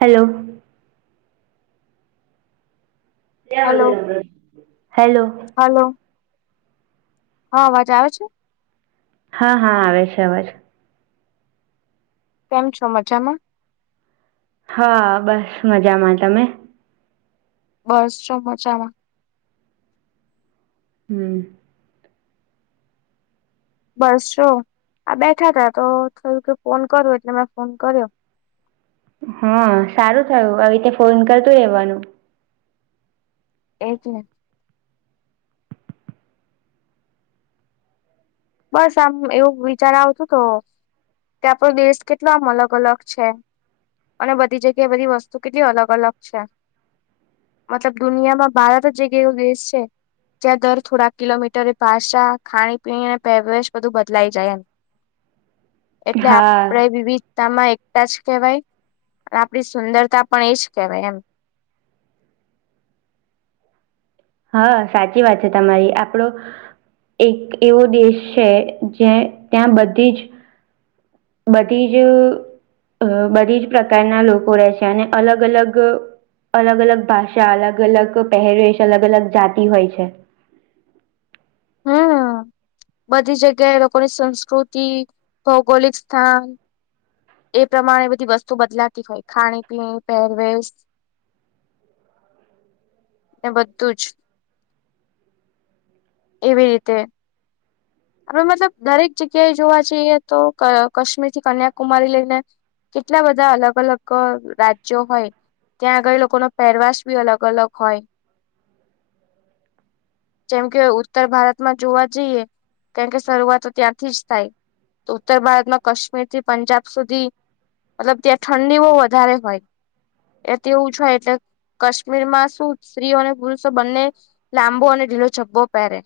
Hello hello hello hello હા અવાજ આવે છે હા હા આવે છે અવાજ કેમ છો મજામાં હા બસ મજામાં તમે બસ જો મજામાં હમ બસ જો આ બેઠા તા તો થયું કે ફોન કરો એટલે મેં ફોન કર્યો હા સારું થયું આવી રીતે ફોન કરતું રહેેવાનું એજ ને બસ આમ એવું વિચાર આવતો તો કે આપડો દેશ કેટલામ અલગ અલગ છે. અને બધી જગ્યા એ બધી વસ્તુ કેટલી અલગ અલગ છે. મતલબ દુનિયામાં ભારત જ એક એવો દેશ છે જાર દર થોડા કિલોમીટરે ભાષા ખાણી પીણી પહેરવેશ બધું બદલાઈ જાય એટલે હા આપણેે વિવિધ તા માં એકતા જ કહેવાય અને આપડી સુંદરતા પણ એ જ કહેવાય એમ. હા સાચી વાત છે તમારી આપડો એક એવો દેશ છે જે ત્યાં બધી જ બધી જ અ બધી જ પ્રકારના લોકો રહે છે અને અલગ અલગ અલગ અલગ ભાષા અલગ અલગ પહેરેશ અલગ અલગ જાતિ હોય છે. હા બધી જગ્યાએ એ લોકોની સંસ્કૃતિ ભૌગોલિક સ્થાન એ પ્રમાણે બધી વસ્તુ બદલાતી હોય ખાણી પીણી પહેરવેશ એ બધું જ એવી રીતે અવે મતલબ દરેક જગ્યાએ જોવા જઈએ તો કાશ્મીર થી કન્યાકુમારી લઈને કેટલા બધા અલગ અલગ રાજ્યો હોય ત્યાં આગળ લોકો નો પેરવાસ બી અલગ અલગ હોય. જેમ કે ઉત્તર ભારતમાં જોવા જઈએ કેમકે શરૂઆત ત્યાંથી જ થાય. તો ઉત્તર ભારત માં કાશ્મીર થી પંજાબ સુધી મતલબ ત્યાં ઠંડી બો વધારે હોય. એ તેવું હોય એટલે કાશ્મીર માં શું સ્ત્રીઓ અને પુરુષો બંને લાંબો અને ઢીલો જબ્બો પહેરે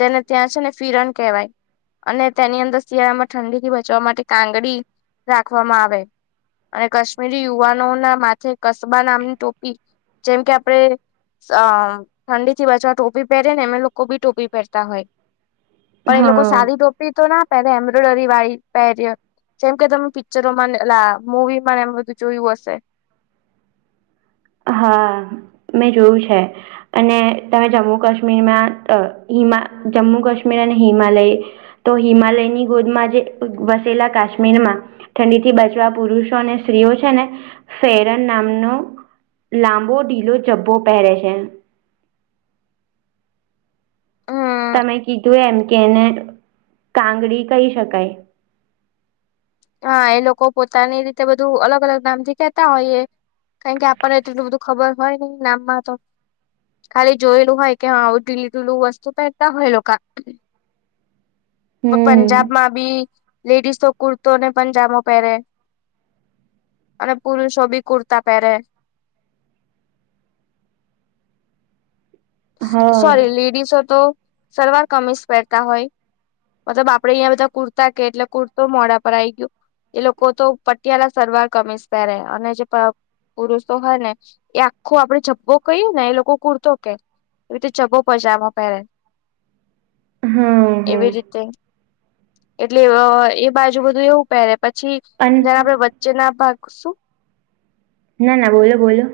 જેને ત્યાં છે ને ફિરણ કહેવાય. અને તેની અંદર શિયાળામાં ઠંડી થી બચવા માટે કાંગડી રાખવામાં આવે. અને કાશ્મીરી યુવાનો ના માથે કસ્બા નામની ટોપી જેમ કે આપડે અ ઠંડી થી બચવા ટોપી પહેરે ને એમે લોકો બી ટોપી પહેરતા હોય પણ એ લોકો હા સારી ટોપી તો ના પહેરે એમ્બ્રોઇડરી વાળી પહરે જેમ કે તમે પિક્ચરોમાં એલા મૂવી માં એમ બધું જોયું હશે. હા મેં જોયું છે. અને તમે જમ્મુ કાશ્મીરમાં હિમા જમ્મુ કાશ્મીર અને હિમાલય તો હિમાલયની ગોદમાં જે વસેલા કાશ્મીરમાં ઠંડી થી બચવા પુરુષો અને સ્ત્રીઓ છે ને ફેરન નામનો લાંબો ઢીલો જબ્ભો પહેરે છે. હમ તમે કીધું એમ કે એને કાંગડી કહી શકાય. હા એ લોકો પોતાની રીતે બધું અલગ અલગ નામ થી કેતા હોય એ કારણ કે આપણને એટલું બધું ખબર હોય ને નામ માં તો ખાલી જોયેલું હોય કે હા આવું ઢીલી ઢીલું વસ્તુ પહેરતા હોય લોકા હમ, પંજાબ માં બી લેડીસો કુર્તો ને પંજામો પહેરે. અને પુરુષો બી કુર્તા પહેરે હા, સોરી લેડીસો તો સલવાર કમીસ પહેરતા હોય. મતલબ આપડે અહિયાં બધા કુર્તા કહે, એટલે કુર્તો મોડા પર આઈ ગયું. એ લોકો તો પટિયાળ સરવાર કમીશ પેરે અને જે પુરુષો હોય ને એ આખો આપડે જબ્બો કયે ને એ લોકો કૂરતો કે એ રીતે જબો પજમાો પહેરે હા, હા. એવી રીતે એટલે એવો બાજુ બધું એવું પહેરે, પછી અન જેના પર જેના ભાગ શું ના, ના બોલો-બોલો.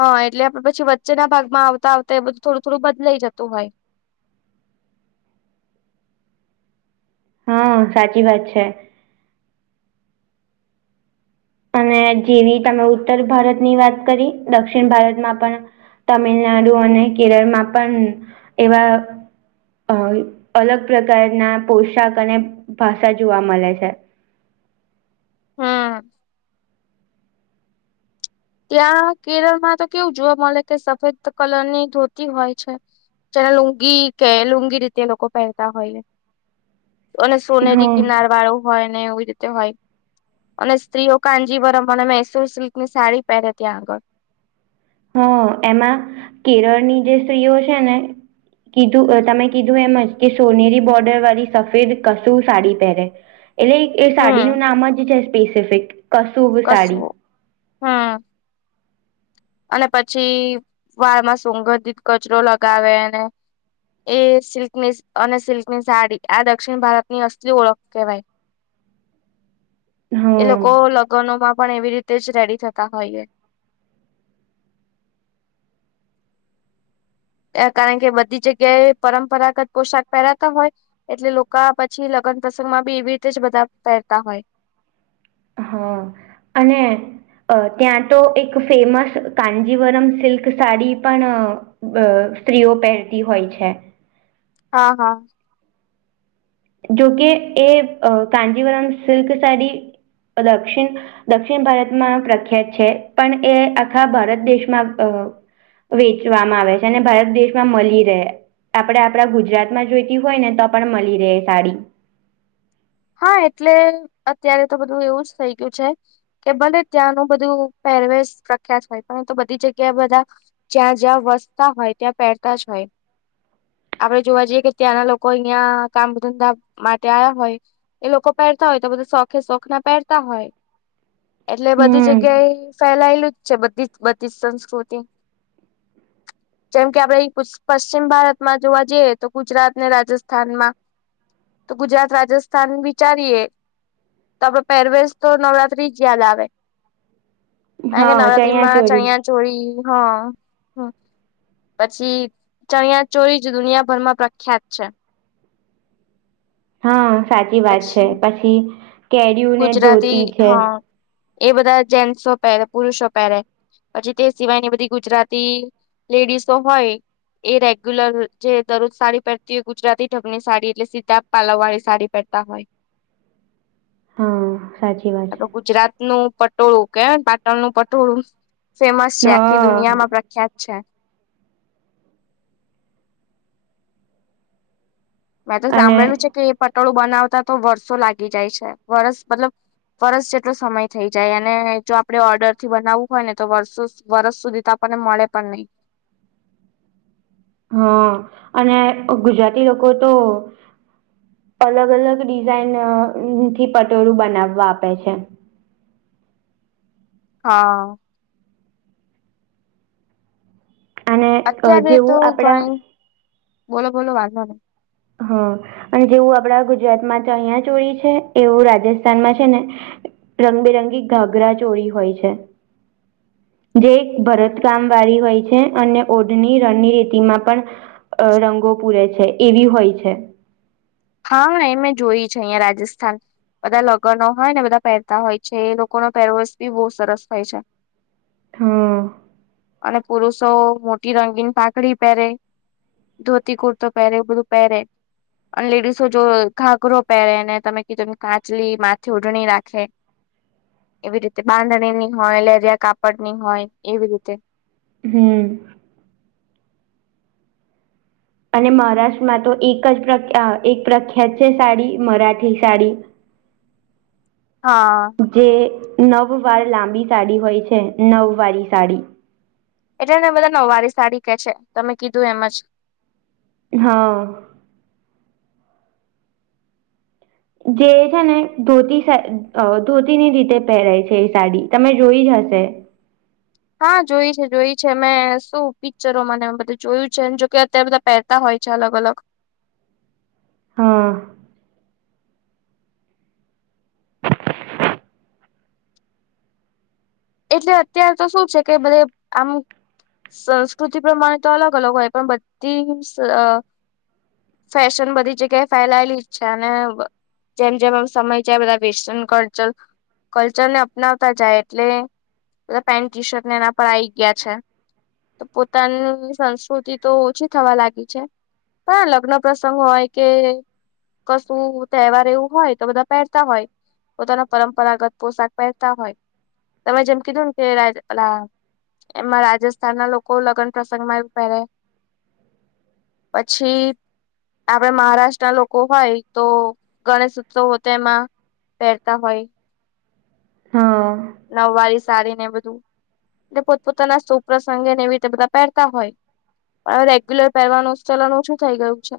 હા એટલે આપડે પછી વચ્ચેના ભાગમાં આવતા-આવતા એ બધું થોડું-થોડું બદલાઈ જતું હોય. હા, સાચી વાત છે. અને જેવી તમે ઉત્તર ભારતની વાત કરી, દક્ષિણ ભારતમાં પણ તમિલનાડુ અને કેરળમાં પણ એવા અહ અલગ પ્રકારના પોશાક અને ભાષા જોવા મલે છે. હા. ત્યાં કેરળ માં તો કેવું જોવા મળે કે સફેદ કલર ની ધોતી હોય છે. જેને લુંગી કે લુંગી રીતે એ લોકો પહેરતા હોઈએ. અને સોનેરી હમ કિનાર વાળો હોય ને એવી રીતે હોય, અને સ્ત્રીઓ કાનજીવરમ અને મૈસૂર સિલ્ક ની સાડી પેહેરે ત્યાં આગળ. હમ્મ. એમાં કેરળની જે સ્ત્રીઓ છે ને કીધું અહ તમે કીધું એમજ કે સોનેરી બોર્ડર વાળી સફેદ કસુર સાડી પહેરે. એટલે એ હમ સાડીનું નામ જ છે સ્પેસિફિક, કસુબ સાડી. હા. અને પછી વાળમાં સુંગંધિત ગજરો લગાવેને એ સિલ્કની અને સિલ્ક ની સાડી આ દક્ષિણ ભારત ની અસલી ઓળખ કહેવાય. એ હમ લોકો લગ્નોમાં પણ એવી રીતે જ રેડી થતા હોઈએ. એ કારણ કે બધી જગ્યા એ પરંપરાગત પોશાક પહેરાતા હોય. એટલે લોકા પછી લગ્ન પ્રસંગ માં બી એવી રીતે જ બધા પહેરતા હોય. હા. અને અહ ત્યાં તો એક ફેમસ કાનજીવરમ સિલ્ક સાડી પણ અહ સ્ત્રીઓ પહેરતી હોય છે. હા, હા. જોકે એ કાજીવરામ અહ સિલ્ક સાડી દક્ષિણ દક્ષિણ ભારતમાં પ્રખ્યાત છે, પણ એ આખા ભારત દેશમાં અહ વેચવામાં આવે છે, અને ભારત દેશમાં મલી રહે. આપણે આપણા ગુજરાતમાં જોઈતી હોય ને તો પણ મલી રહે એ સાડી. હા, એટલે અત્યારે તો બધું એવું જ થઇ ગયું છે. કે ભલે ત્યાંનું બધું પહેરવેશ પ્રખ્યાત હોય પરંતું બધી જગ્યાએ બધા જ્યાં-જ્યાં વસતા હોય ત્યાં પહેરતા જ હોય. આપડે જોવા જઈએ કે ત્યાંના લોકો અહિયાં કામ ધંધા માટે આયા હોય ઈ લોકો પહેરતા હોય તો બધું શોખે શોખ ના પહેરતા હોય, એટલે બધી જગ્યાએ હમ ફેલાયેલું જ છે બધી જ બધી જ સંસ્કૃતિ. જેમ કે આપણે ઈ પુસ પશ્ચિમ ભારતમાં જોવા જઈએ તો ગુજરાત ને રાજસ્થાનમાં તો ગુજરાત રાજસ્થ થાન વિચારીએ તો આપડે પહેરવેેશ તો નવરાત્રી જ યાદ આવે. કારણ કે હા નવરાત્રી માં ચોરી ચણિયા ચોળી, હા. પછી ચણિયા ચોળી જ દુનિયાભર માં પ્રખ્યાત છે. હા સાચી વાત છે. પછી પછી કેળીયું ને ગુજરાતી ધોતી છે. હા એ બધા જેન્ટસો પહેરે, પુરુષો પહેરે પછી તે સિવાયની બધી ગુજરાતી લેડીસો હોય એ રેગ્યુલર જે દરરોજ સાડી પહેરતી હોય ગુજરાતી ઢગની સાડી એટલે સીતા પાલવ વાળી સાડી પહેરતા હોય. હા, સાચી વાત તો છે. ગુજરાત નું પટોળું કેવાય ને પાટણનું પટોળું, ફેમસ છે, આખી દુનિયામાં પ્રખ્ છે, છે. મેં તો અને સાંભળેલું છે કે એ પટોળું બનાવતા તો વર્ષો લાગી જાય છે. વરસ મતલબ વરસ જેટલો સમય થઈ જાય અને જો આપડે ઓર્ડરથી બનાવવું હોય ને તો વર્ષો સુ, વરષ સુધી તો આપ ને મળે પણ નહી. હા અને ગુજરાતી લોકો તો અલગ અલગ ડિઝાઇનથી પટોળું બનાવવા આપે છે. હા અને અ અત્યારે તો જેવું આપડા ઘણી, બોલો, બોલો, વાંધો નહી. હા, અને જેવું આપડા ગુજરાતમાં તો અહિયા જો ઈ છે, એવું રાજસ્થાનમાં છે ને રંગબેરંગી ઘાઘરા ચોળી હોય છે. જે એક ભરતકામવાળી હોય છે અને ઓઢની રણની રીતિમાં પણ અ રંગો પૂરે છે, એવી હોય છે. હા નેમે જોઈ છે, અહિયાં રાજસ્થાન બધા લગનો હોય ને, બધા પહેરતા હોય છે, એ લોકોનો પહેરવેસ બી બહુ સરસ હોય છે. [inaudible] હમ અને પુરુષો મોટી રંગીન પાઘડી પહેરે. ધોતી કુર્તો પહેરે, એવુ બધું પહેરે, અને લેડીસ જો ઘાઘરો પહેરે ને તમે કીધું એમ, કાચલી માથે ઓઢણી રાખે, એવી રીતે, બાંધણીની હોય, લેરિયા કાપડની હોય એવી રીતે. હમ અને મહારાષ્ટ્રમાં તો એક જ પ્રખ્ય, અ, એક પ્રખ્યાત છે સાડી, મરાઠી સાડી હા જે નવ વાર લાંબી સાડી હોય છે, નવવારી સાડી. એટલે એને બધા નવવારી સાડી કે છે, તમે કીધું એમજ. હા જે છે ને ધોતી સાઈ, ધોતીની રીતે પહેરાય છે એ સાડી. તમે જોઈ જ હશે. હા, જોઈ છે, જોઈ છે. મે શું પિક્ચરોમાં ને બધું જોયું છે, જોકે અત્યારે બધા પેર તા હોય છે અલગ અલગ હા એટલે અત્યાર તો શું છે કે બધે આમ સંસ્કૃતિ પ્રમાણે તો અલગ અલગ હોય પણ બધી અ ફેશન બધી જગ્યાએ ફૈલાયેલી જ છે અને બ જેમ જેમ એમ સમય જાય બધા વેસ્ટર્ન કડચલ, કલ્ચર ને અપનાવતા જાય એટલે બધા પેન્ટ ટીશર્ટ ને એના પર આઈ ગ્યા છે. તો પોતાની સંસ્કૃતિ તો ઓછી થવા લાગી છે. હાં, લગ્ન પ્રસંગ હોય કે કસુ તહેવાર એવું હોય, તો બધા પહેરતા હોય. પોતાનો પરંપરાગત પોસાક પહેરતા હોય. તમે જેમ કીધુન કે રાજ ઓલા એમાં રાજસ્થાનના લોકો લગન પ્રસંગમાં એવું પહેરે. પછી આપડે મહારાષ્ટ્રના લોકો હોય તો, ગણેશ ઉત્સવ હો તો એમાં પહેરતા હોય હા. નવ વારી સારી ને બધું. એ પોતપોતાના સુપ્રસંગે ને એવી રીતે બધા પહેરતા હોય. હવે રેગ્યુલર પહેરવાનું ચલન ઓછું થઇ ગયું છે.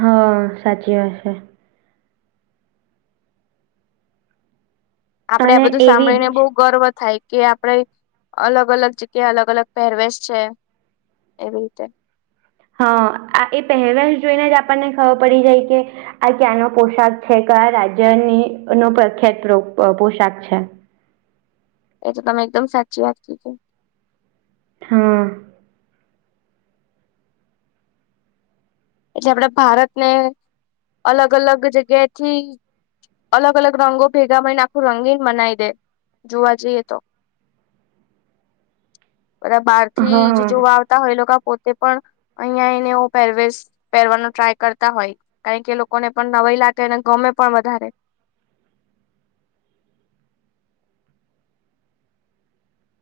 હા સાચી વાત છે. આપડે આ અને બધું એવી સાંભળીને બહુ જ ગર્વ થાય કે આપણે, અલગ અલગ જગ્યા, અલગ અલગ પહેરવેશ છે. એવી રીતે હા, આ એ પહેરવેશ જોઈને જ આપણને ખવર પડી જાય કે આ ક્યાંનો પોશાક છે, કયા રાજ્યની નો પ્રખ્યાત પ્રો, પોશાક છે. એ તો તમે એકદમ સાચી વાત કીધી. હા. એટલે આપડે ભારતને અલગ અલગ જગ્યા થી. અલગ અલગ રંગો ભેગા મળઈને આખું રંગીને મનાવી દે જોવા જઈએ તો. બરાબાર. થી હા જોવા આવતા હોય એ લોકો પોતે પણ અહીયાં એનો પેરવેેશ. પહેરવાનો ટ્રાય કરતા હોય કારણ કે લોકોને પણ નવાઈ લાગને ગમે પણ વધારે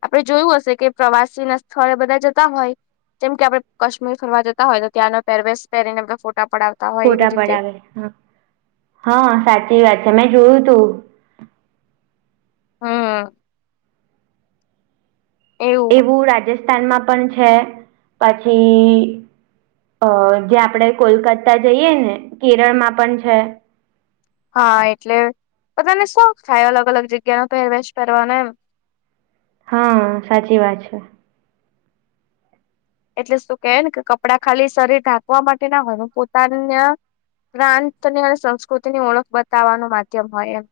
આપડે જોયું હશે કે પ્રવાસી ના સ્થળે બધા જતા હોય. જેમ કે આપડે કશ્મીર ફરવા જતા હોય તો ત્યાંનો પેરવેેશ પહેરીને આપણે ફોટા પડાવ. ફોટા પડાવે હા સાચી વાત છે મેં જોયું તું. હા. એવું રાજસ્થાનમાં પણ છે પછી. અ જે આપણેે કોલકાતા જઈએ ને કેરલ માં પણ છે. હા એટલે બધાને શોખ થાય અલગ અલગ જગ્યા ન પહેરવેશ પહેરવાનો એમ. હા સાચી વાત છે. એટલે શું કેહે ને કે કપડાં ખાલી શરીર ઢાંકવા માટે ના હોય પોતાને પ્રાંત ની અને સંસ્કૃતિ ની ઓળખ બતાવવાનું માધ્યમ હોય એમ.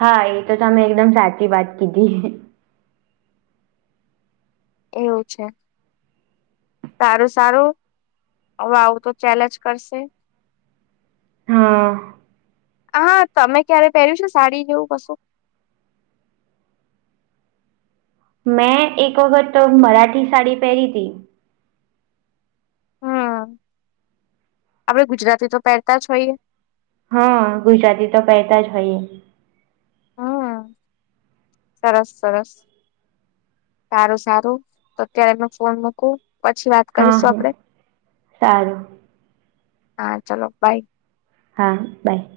હા એ તો તમે એકદમ સાચી વાત કીધી. એવું છે સારું સારું. હવે આવું તો ચેલેજ કરશે. હા. હા તમે ક્યારે પહેર્યું છે ને સાડી જેવું કશું. મેં એક વખત તો મરાઠી સાડી પહેરી તી. હમ આપડે ગુજરાતી તો પહેરતા જ હોઈએ. હા ગુજરાતી તો પેરતા હોઇ એ. હમ સરસ સરસ. સારું સારું તો અત્યારે તો ફોન મૂકુ પછી વાત. હા કરીશું હા આપડે સારું હા ચલો બાય. હા બાય.